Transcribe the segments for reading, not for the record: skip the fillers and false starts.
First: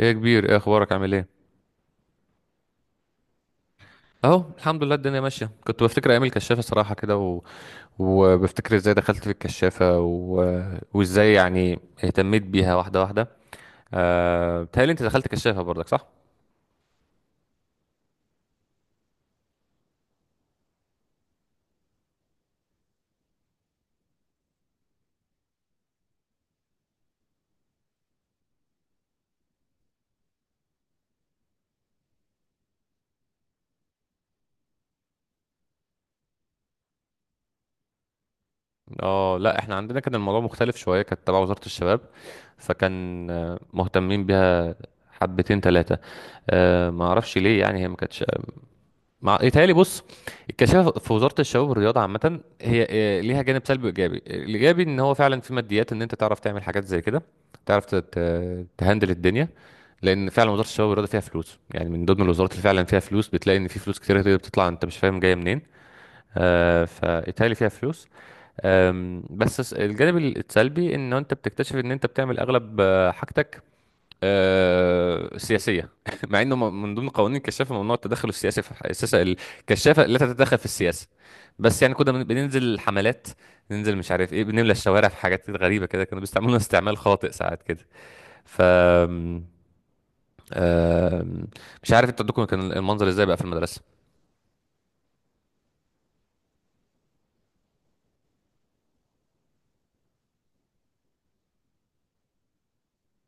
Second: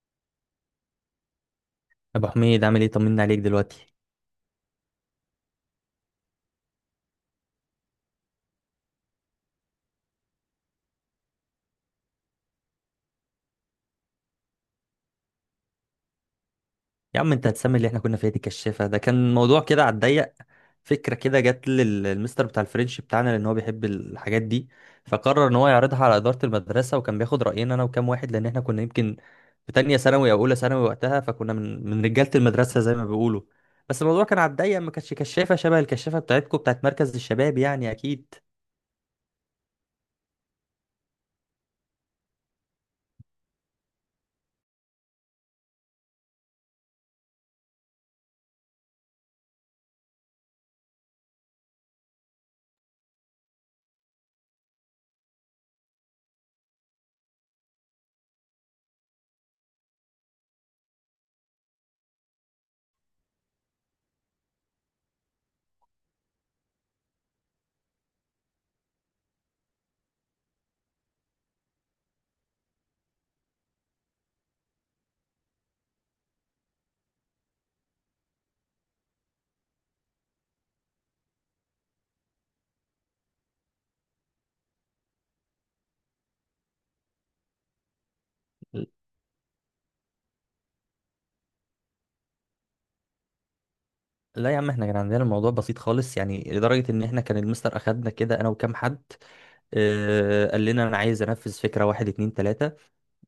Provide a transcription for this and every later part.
ايه يا كبير، ايه اخبارك، عامل ايه؟ ابو حميد، عامل ايه؟ طمنا عليك دلوقتي. اهو الحمد لله الدنيا ماشيه. كنت بفتكر ايام الكشافه صراحه كده وبفتكر ازاي دخلت في الكشافه وازاي يعني اهتميت بيها واحده واحده. بتهيألي انت دخلت كشافه برضك، صح؟ يا عم انت هتسمي اللي احنا كنا فيها دي كشافه؟ ده كان موضوع كده على الضيق. فكره كده جت للمستر بتاع الفرنش بتاعنا لان هو بيحب الحاجات دي، فقرر ان هو يعرضها على اداره المدرسه، وكان بياخد راينا انا وكام واحد، لان احنا كنا يمكن في تانية ثانوي او اولى ثانوي وقتها، فكنا من رجاله المدرسه زي ما بيقولوا. بس الموضوع كان على الضيق، ما كانش كشافه شبه الكشافه بتاعتكم بتاعت مركز الشباب يعني، اكيد. اه لا، احنا عندنا كان الموضوع مختلف شويه. كانت تبع وزاره الشباب، فكان مهتمين بيها حبتين ثلاثه. ما اعرفش ليه، يعني هي ما كانتش مع، يتهيألي. بص، الكشافة في وزارة الشباب والرياضة عامة هي ليها جانب سلبي وإيجابي. الإيجابي إن هو فعلا في ماديات، إن أنت تعرف تعمل حاجات زي كده، تعرف تهندل الدنيا. لأن فعلا وزارة الشباب والرياضة فيها فلوس، يعني من ضمن الوزارات اللي فعلا فيها فلوس، بتلاقي إن في فلوس كتير كده بتطلع أنت مش فاهم جاية منين. فيتهيألي فيها فلوس. بس الجانب السلبي إن أنت بتكتشف إن أنت بتعمل أغلب حاجتك سياسية مع انه من ضمن قوانين الكشافة ممنوع التدخل السياسي في السياسة، الكشافة لا تتدخل في السياسة. بس يعني كنا بننزل حملات، ننزل مش عارف ايه، بنملى الشوارع في حاجات غريبة كده. كانوا بيستعملونا استعمال خاطئ ساعات كده. ف آم، مش عارف انتوا عندكم كان المنظر ازاي بقى في المدرسة؟ لا يا عم، احنا كان عندنا الموضوع بسيط خالص، يعني لدرجه ان احنا كان المستر اخدنا كده انا وكام حد، قال لنا انا عايز انفذ فكره، واحد اتنين تلاته،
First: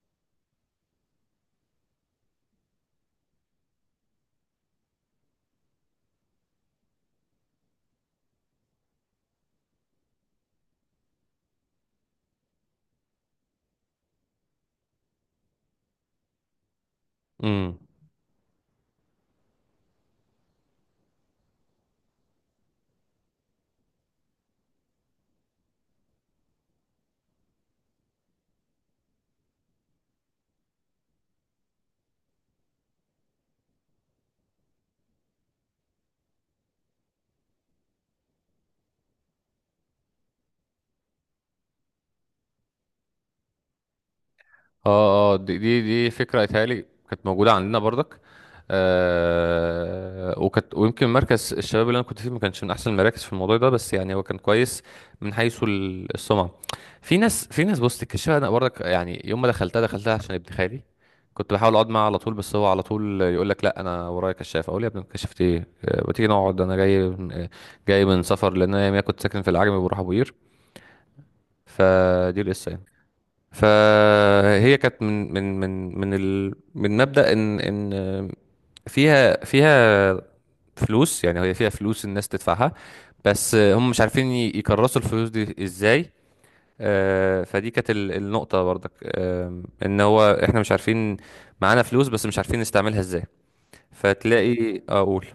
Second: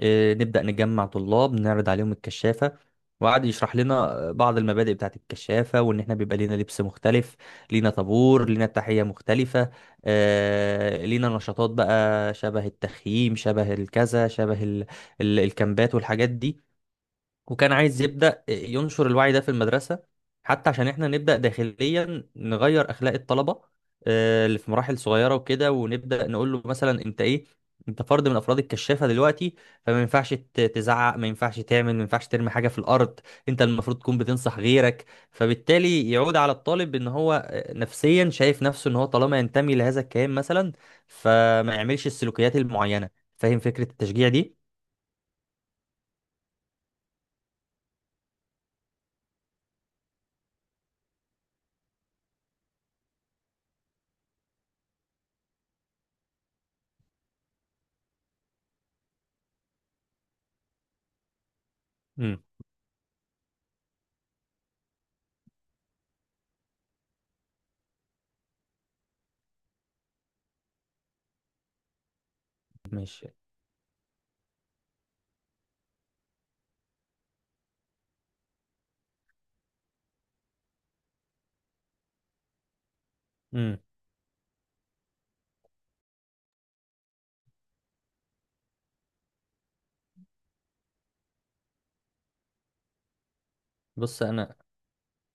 نبدا نجمع طلاب نعرض عليهم الكشافه. وقعد يشرح لنا بعض المبادئ بتاعت الكشافه، وان احنا بيبقى لينا لبس مختلف، لينا طابور، لينا التحيه مختلفه، لينا نشاطات بقى شبه التخييم، شبه الكذا، شبه الكامبات والحاجات دي. وكان امم. عايز يبدأ ينشر الوعي ده في المدرسة، حتى عشان احنا نبدأ داخليا نغير أخلاق الطلبة، اللي في مراحل صغيرة وكده، ونبدأ نقول له مثلا انت ايه، انت فرد من افراد الكشافة دلوقتي، فما ينفعش تزعق، ما ينفعش تعمل، ما ينفعش ترمي حاجة في الأرض، انت المفروض تكون بتنصح غيرك. فبالتالي يعود على الطالب ان هو نفسيا شايف نفسه ان هو طالما ينتمي لهذا الكيان مثلا، فما يعملش السلوكيات المعينة. فاهم فكرة التشجيع دي؟ اه اه، دي فكرة اتهيألي كانت موجودة عندنا برضك. آه، وكانت، ويمكن مركز الشباب اللي انا كنت فيه ما كانش من احسن المراكز في الموضوع ده، بس يعني هو كان كويس من حيث السمعة. في ناس، في ناس بص تكشفها. انا برضك يعني يوم ما دخلتها، دخلتها عشان ابن خالي. كنت بحاول اقعد معاه على طول، امم. بس هو على طول يقول لك لا انا ورايا كشاف. اقول يا ابني كشفت ايه، ما تيجي نقعد انا جاي، جاي من سفر، لان انا كنت ساكن في العجمي وبروح ابو قير. فدي القصه يعني. ماشي. فهي كانت من ال، من مبدأ ان فيها فيها فلوس، يعني هي فيها فلوس الناس تدفعها، بس امم. هم مش عارفين يكرسوا الفلوس دي ازاي. فدي كانت النقطة برضك. ان هو احنا مش عارفين، معانا فلوس بس مش عارفين نستعملها ازاي. بص انا فتلاقي اقول.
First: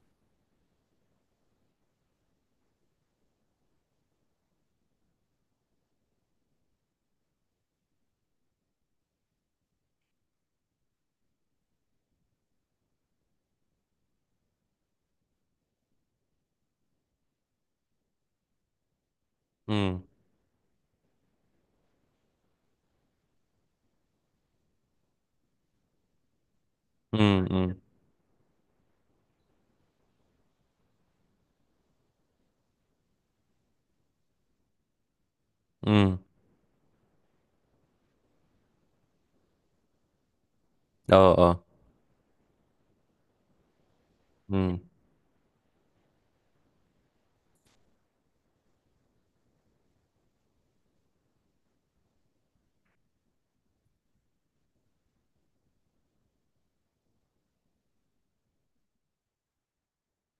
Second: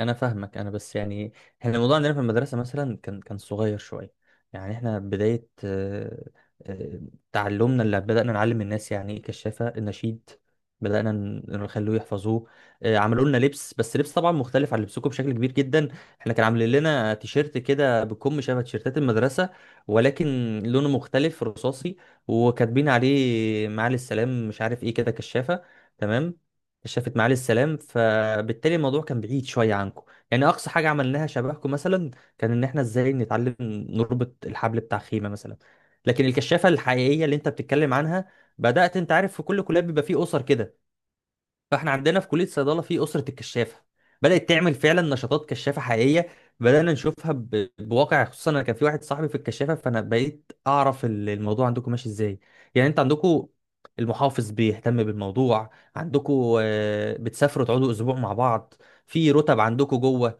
انا فاهمك، انا بس يعني احنا الموضوع عندنا في المدرسه مثلا كان صغير شويه، يعني احنا بدايه آه، تعلمنا، اللي بدانا نعلم الناس يعني ايه كشافه، النشيد بدانا نخلوه يحفظوه، عملوا لنا لبس، بس لبس طبعا مختلف عن لبسكم بشكل كبير جدا. احنا كان عاملين لنا تيشيرت كده بكم شبه تيشيرتات المدرسه، امم. ولكن لونه مختلف رصاصي، وكاتبين عليه معالي السلام، مش عارف ايه كده، كشافه، تمام، شافت معالي السلام. امم. فبالتالي الموضوع كان بعيد شويه عنكم. يعني اقصى حاجه عملناها شبهكم مثلا كان ان احنا ازاي نتعلم نربط الحبل بتاع خيمه مثلا. امم. لكن الكشافه الحقيقيه اللي انت بتتكلم عنها بدات، انت عارف في كل كليه بيبقى فيه اسر كده، اه فاحنا عندنا في كليه الصيدله في اسره الكشافه بدات تعمل اه. فعلا نشاطات كشافه حقيقيه، بدانا نشوفها بواقع، خصوصا انا كان في واحد صاحبي في الكشافه، فانا بقيت اعرف الموضوع عندكم ماشي ازاي. يعني انت عندكم المحافظ بيهتم بالموضوع، عندكم بتسافروا تقعدوا اسبوع مع بعض، في رتب عندكم جوه،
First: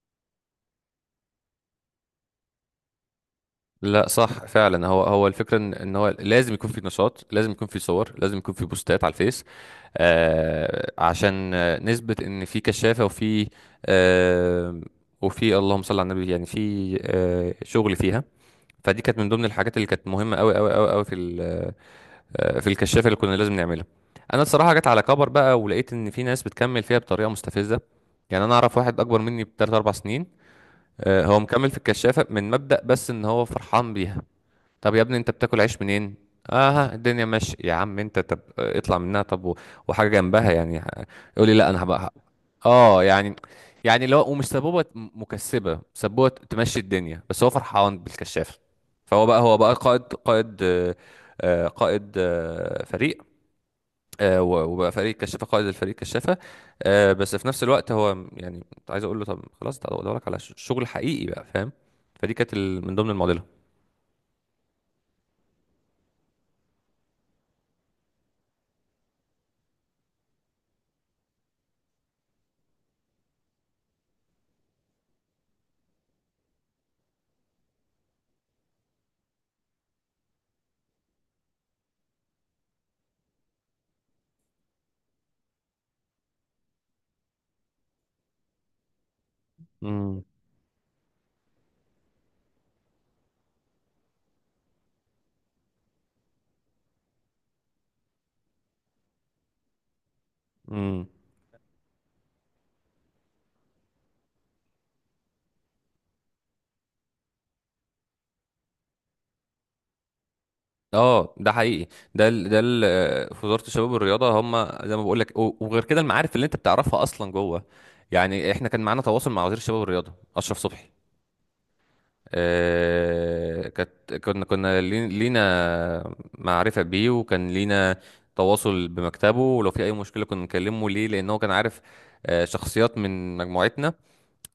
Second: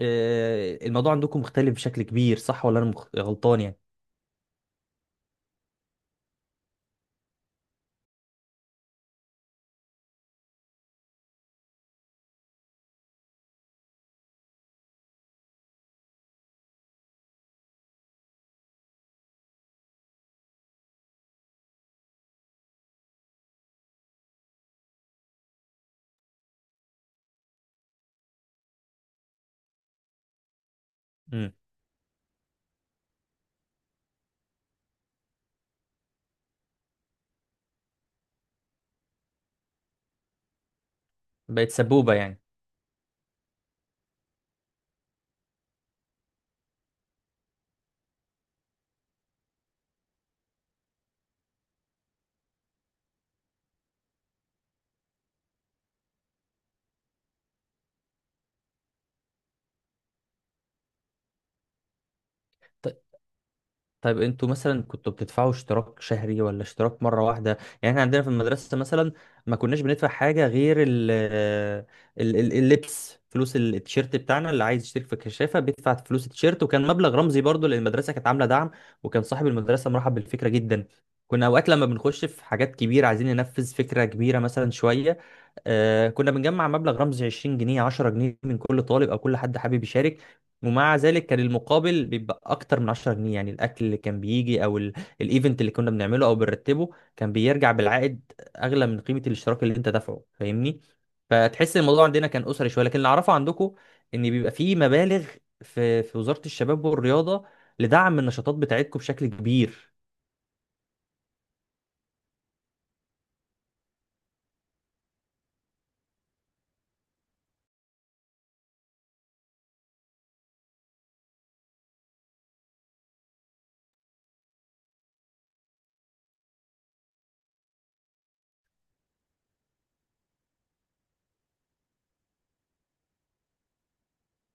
الموضوع عندكم مختلف بشكل كبير، صح ولا انا غلطان يعني؟ لا صح فعلا، هو هو الفكره ان إن هو لازم يكون في نشاط، لازم يكون في صور، لازم يكون في بوستات على الفيس. آه، عشان نثبت ان في كشافه وفي، آه، وفي اللهم صل على النبي، يعني في آه شغل فيها. فدي كانت من ضمن الحاجات اللي كانت مهمه قوي قوي قوي قوي في في الكشافه اللي كنا لازم نعملها. انا الصراحه جت على كبر بقى، ولقيت ان في ناس بتكمل فيها بطريقه مستفزه. يعني انا اعرف واحد اكبر مني بثلاث اربع سنين، هو امم. مكمل في الكشافه من مبدأ بس ان هو فرحان بيها. طب يا ابني انت بتاكل عيش منين؟ اه الدنيا ماشي يا عم انت، طب اطلع منها طب وحاجه جنبها يعني، يقول لي بقت لا انا هبقى. سبوبه يعني. اه يعني يعني اللي هو، ومش سبوبه، مكسبه، سبوبه تمشي الدنيا بس هو فرحان بالكشاف. فهو بقى، هو بقى قائد، قائد فريق، وبقى فريق كشافه، قائد الفريق كشافه. بس في نفس الوقت هو يعني كنت عايز اقول له طب خلاص ده ادور لك على شغل حقيقي بقى، فاهم؟ فدي كانت من ضمن المعضله. طيب انتوا مثلا كنتوا بتدفعوا اشتراك شهري ولا اشتراك مرة واحدة؟ يعني احنا عندنا في المدرسة مثلا ما كناش بندفع حاجة غير ال ال ال اللبس، فلوس التيشيرت بتاعنا، اللي عايز يشترك في الكشافة بيدفع فلوس التيشيرت، وكان مبلغ رمزي برضو، لان المدرسة كانت عاملة دعم، وكان صاحب المدرسة مرحب بالفكرة جدا. كنا اوقات لما بنخش في حاجات كبيرة، عايزين ننفذ فكرة كبيرة مثلا شوية، كنا بنجمع مبلغ رمزي، 20 جنيه، 10 جنيه، من كل طالب او كل حد حابب يشارك. امم. ومع ذلك كان المقابل بيبقى اكتر من 10 جنيه، يعني الاكل اللي كان بيجي، او الايفنت اللي كنا بنعمله او بنرتبه، كان بيرجع بالعائد اغلى من قيمه الاشتراك اللي انت دافعه، فاهمني؟ امم. فتحس الموضوع عندنا كان اسري شويه، لكن اللي اعرفه عندكم ان بيبقى فيه مبالغ في وزاره الشباب والرياضه لدعم النشاطات بتاعتكم بشكل كبير. اه ده حقيقي. ده ال في وزاره الشباب والرياضه هم، زي ما بقول لك، وغير كده المعارف اللي انت بتعرفها اصلا جوه. يعني احنا كان معانا تواصل مع وزير الشباب والرياضه اشرف صبحي. آه كانت، كنا لينا معرفه بيه، وكان لينا تواصل بمكتبه، ولو في اي مشكله كنا نكلمه ليه، لان هو كان عارف شخصيات من مجموعتنا.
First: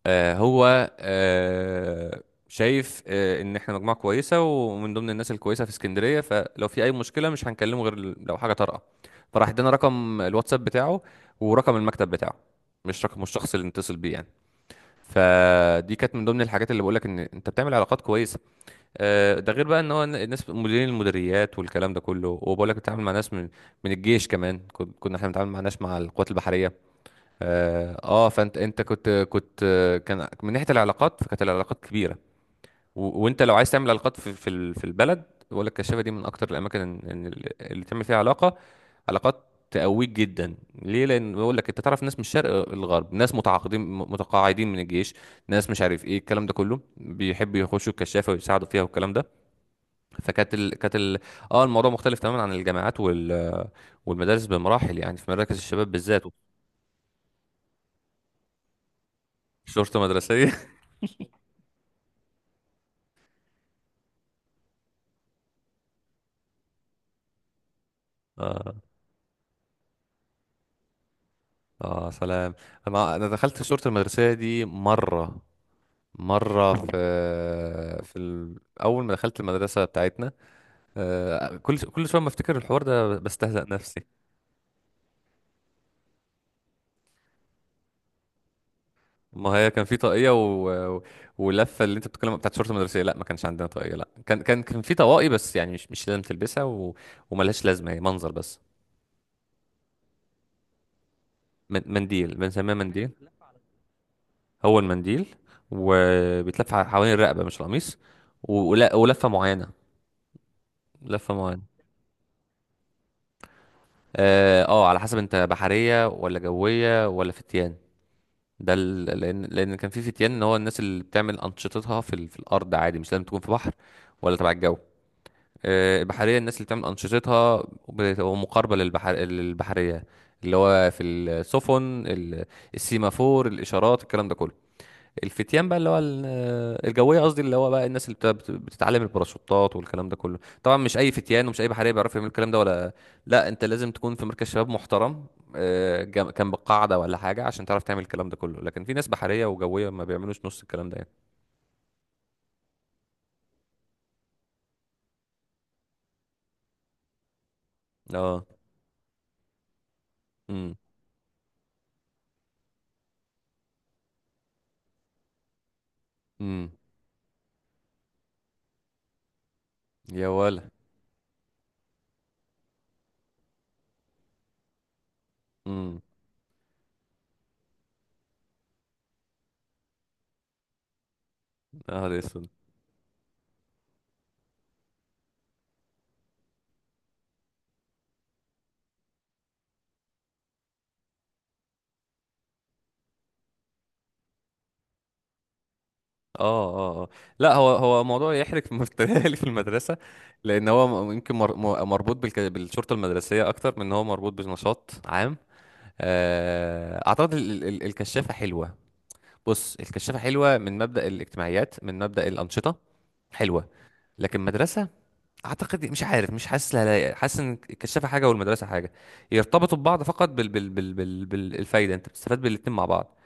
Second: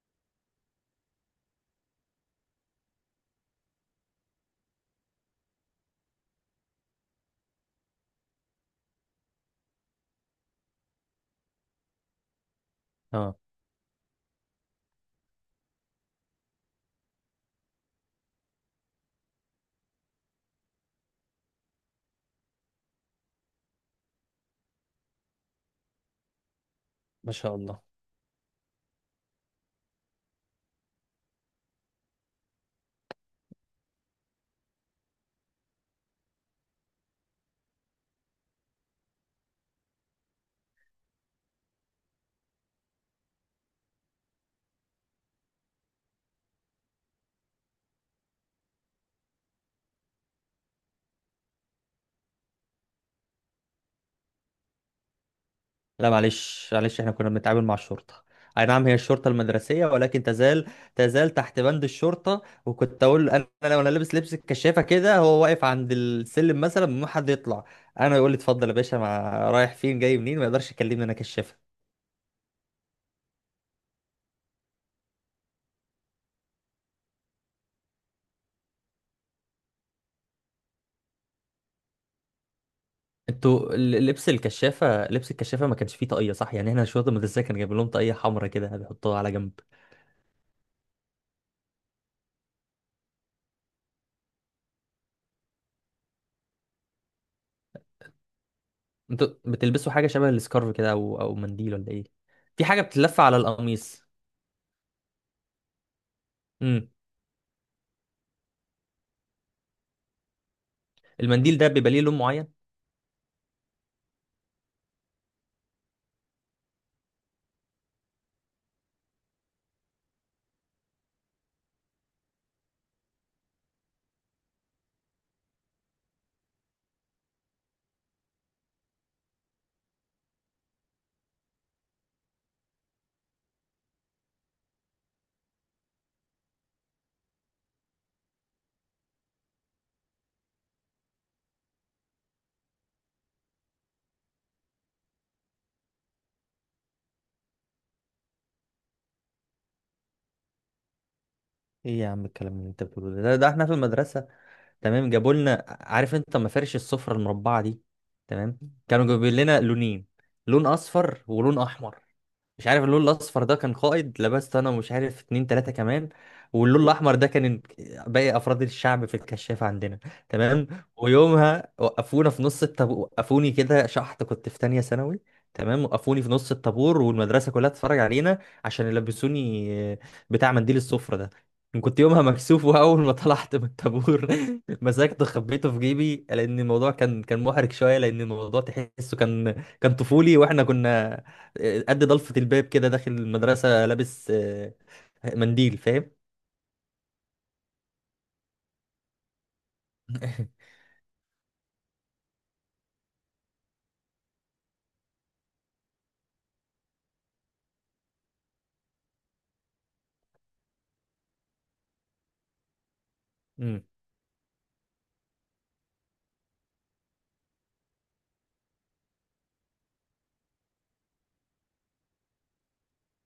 آه، هو آه، شايف ان احنا مجموعه كويسه ومن ضمن الناس الكويسه في اسكندريه، فلو في اي مشكله مش هنكلمه غير لو حاجه طارئه. فراح ادانا رقم الواتساب بتاعه، ورقم المكتب بتاعه، مش رقم، مش اه، الشخص اللي نتصل بيه يعني. فدي كانت من ضمن الحاجات اللي بقولك ان انت بتعمل علاقات كويسه. ده غير بقى ان هو الناس مديرين المديريات والكلام ده كله، وبقولك بتتعامل مع ناس من، من الجيش كمان. كنا احنا بنتعامل مع ناس، مع القوات البحريه. ما شاء الله. اه، فانت كنت كان من ناحيه العلاقات، فكانت العلاقات كبيره. وانت لو عايز تعمل علاقات في في البلد، بقول لك الكشافه دي من اكتر الاماكن اللي تعمل فيها علاقات تقويك جدا. ليه؟ لان بقول لك انت تعرف ناس من الشرق للغرب، ناس متقاعدين من الجيش، ناس مش عارف ايه، الكلام ده كله بيحبوا يخشوا الكشافه ويساعدوا فيها، والكلام ده. فكانت ال... كانت ال... اه الموضوع مختلف تماما عن الجامعات والمدارس بمراحل، يعني في مراكز الشباب لا بالذات. معلش معلش، احنا كنا بنتعامل مع الشرطة، اي نعم هي الشرطة المدرسية، شرطه ولكن مدرسيه تزال تزال تحت بند الشرطة، وكنت اقول انا لو انا لابس لبس الكشافة كده، هو واقف عند السلم مثلا، ما حد يطلع، انا يقول لي اتفضل يا اه باشا، مع رايح فين جاي منين، ما يقدرش يكلمني، انا كشافة. اه سلام. انا دخلت صورة المدرسية دي مرة، مرة في، اول ما دخلت المدرسة بتاعتنا كل كل شوية ما افتكر الحوار ده بستهزأ انتوا نفسي. لبس الكشافة، ما كانش فيه طاقية صح؟ يعني احنا الشرطة المدرسية كان جايب لهم طاقية حمرا كده بيحطوها على ما جنب. هي كان في طاقية و- ولفة اللي انت بتتكلم بتاعت صورة المدرسية، لا ما كانش عندنا طاقية، لا كان، كان في طواقي بس يعني مش لازم تلبسها، وملهاش لازمة، هي منظر بس. انتوا بتلبسوا حاجة شبه السكارف كده، او منديل ولا ايه؟ منديل، في بنسميها حاجة منديل. بتتلف على القميص. هو المنديل وبيتلف امم. حوالين الرقبة مش القميص. ولفة معينة، لفة المنديل معينة. ده بيبقى ليه لون معين؟ اه على حسب انت بحرية ولا جوية ولا فتيان. ده لان كان في فتيان، ان هو الناس اللي بتعمل انشطتها في في الارض عادي، مش لازم تكون في بحر ولا تبع الجو. البحرية الناس اللي بتعمل انشطتها بتبقى مقاربة للبحر، للبحرية، اللي هو في السفن السيمافور الاشارات الكلام ده كله. الفتيان بقى اللي هو الجويه قصدي، اللي هو بقى الناس اللي بتتعلم الباراشوتات والكلام ده كله. طبعا مش اي فتيان ومش اي بحريه بيعرف يعمل الكلام ده، ولا، لا انت لازم تكون في مركز شباب محترم كان بالقاعده ولا حاجه عشان تعرف تعمل الكلام ده كله. لكن في ناس بحريه وجويه ما بيعملوش نص الكلام ده يعني. ايه يا عم الكلام اللي انت بتقوله ده؟ احنا في المدرسه تمام، جابوا لنا، عارف انت مفارش السفره المربعه دي، اه. تمام، كانوا جايبين لنا لونين، لون امم. اصفر ولون احمر، مش عارف اللون الاصفر ده كان قائد، لبست انا ومش عارف اتنين تلاته كمان، امم. واللون الاحمر ده كان باقي افراد الشعب في الكشافه عندنا، يا تمام. ولا. ويومها وقفونا في نص الطابور، وقفوني كده شحط، كنت في تانية ثانوي، تمام، امم. وقفوني في نص الطابور والمدرسه كلها تتفرج علينا، عشان يلبسوني بتاع منديل السفره ده، كنت اه ده يومها اسود. مكسوف، واول ما طلعت من الطابور مسكته خبيته في جيبي، لان الموضوع كان محرج شويه، لان الموضوع تحسه كان طفولي، واحنا كنا قد ضلفه الباب كده داخل المدرسه لابس منديل، فاهم؟ اه اه اه لا هو، هو موضوع يحرق مفتري في المدرسه، لان هو يمكن مربوط بالشرطه المدرسيه اكتر من ان هو مربوط بنشاط عام. اعتقد الكشافه حلوه. بص، الكشافه حلوه من مبدا الاجتماعيات، من مبدا الانشطه، حلوه. امم. لكن مدرسه، اعتقد، مش عارف، مش حاسس لها لايقة. حاسس ان الكشافه حاجه والمدرسه حاجه، يرتبطوا ببعض فقط بالفايده، انت بتستفاد بالاتنين مع بعض،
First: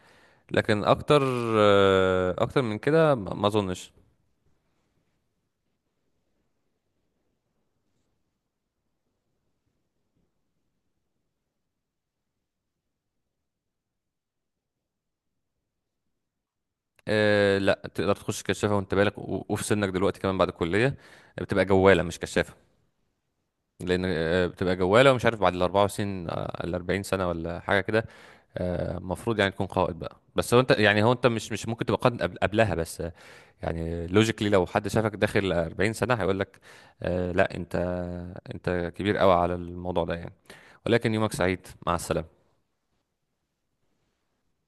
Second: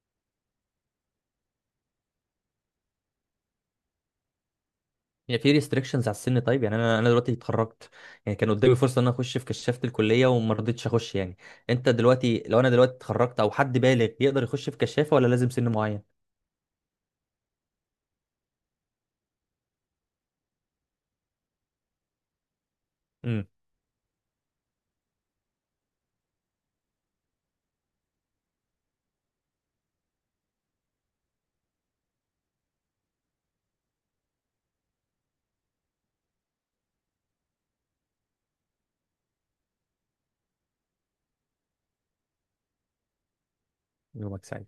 لكن اكتر، اكتر من كده ما اظنش. يعني في ريستريكشنز على السن؟ طيب يعني انا دلوقتي اتخرجت، يعني كان قدامي فرصه ان انا اخش في كشافه الكليه، وما رضيتش اخش يعني، انت دلوقتي، لو انا دلوقتي اتخرجت او حد بالغ، يقدر يخش في كشافه ولا لازم سن معين؟ أه لا، تقدر تخش كشافه وانت بالغ وفي سنك دلوقتي كمان بعد الكليه، بتبقى جواله مش كشافه. امم. لان بتبقى جواله، مش عارف، بعد ال 24، ال 40 سنه ولا حاجه كده. المفروض يعني تكون قائد بقى، بس هو انت يعني، هو انت مش ممكن تبقى قائد قبلها. بس يعني لوجيكلي لو حد شافك داخل 40 سنه هيقول لك لا انت، انت كبير قوي على الموضوع ده يعني. ولكن يومك سعيد، مع السلامه. يومك سعيد.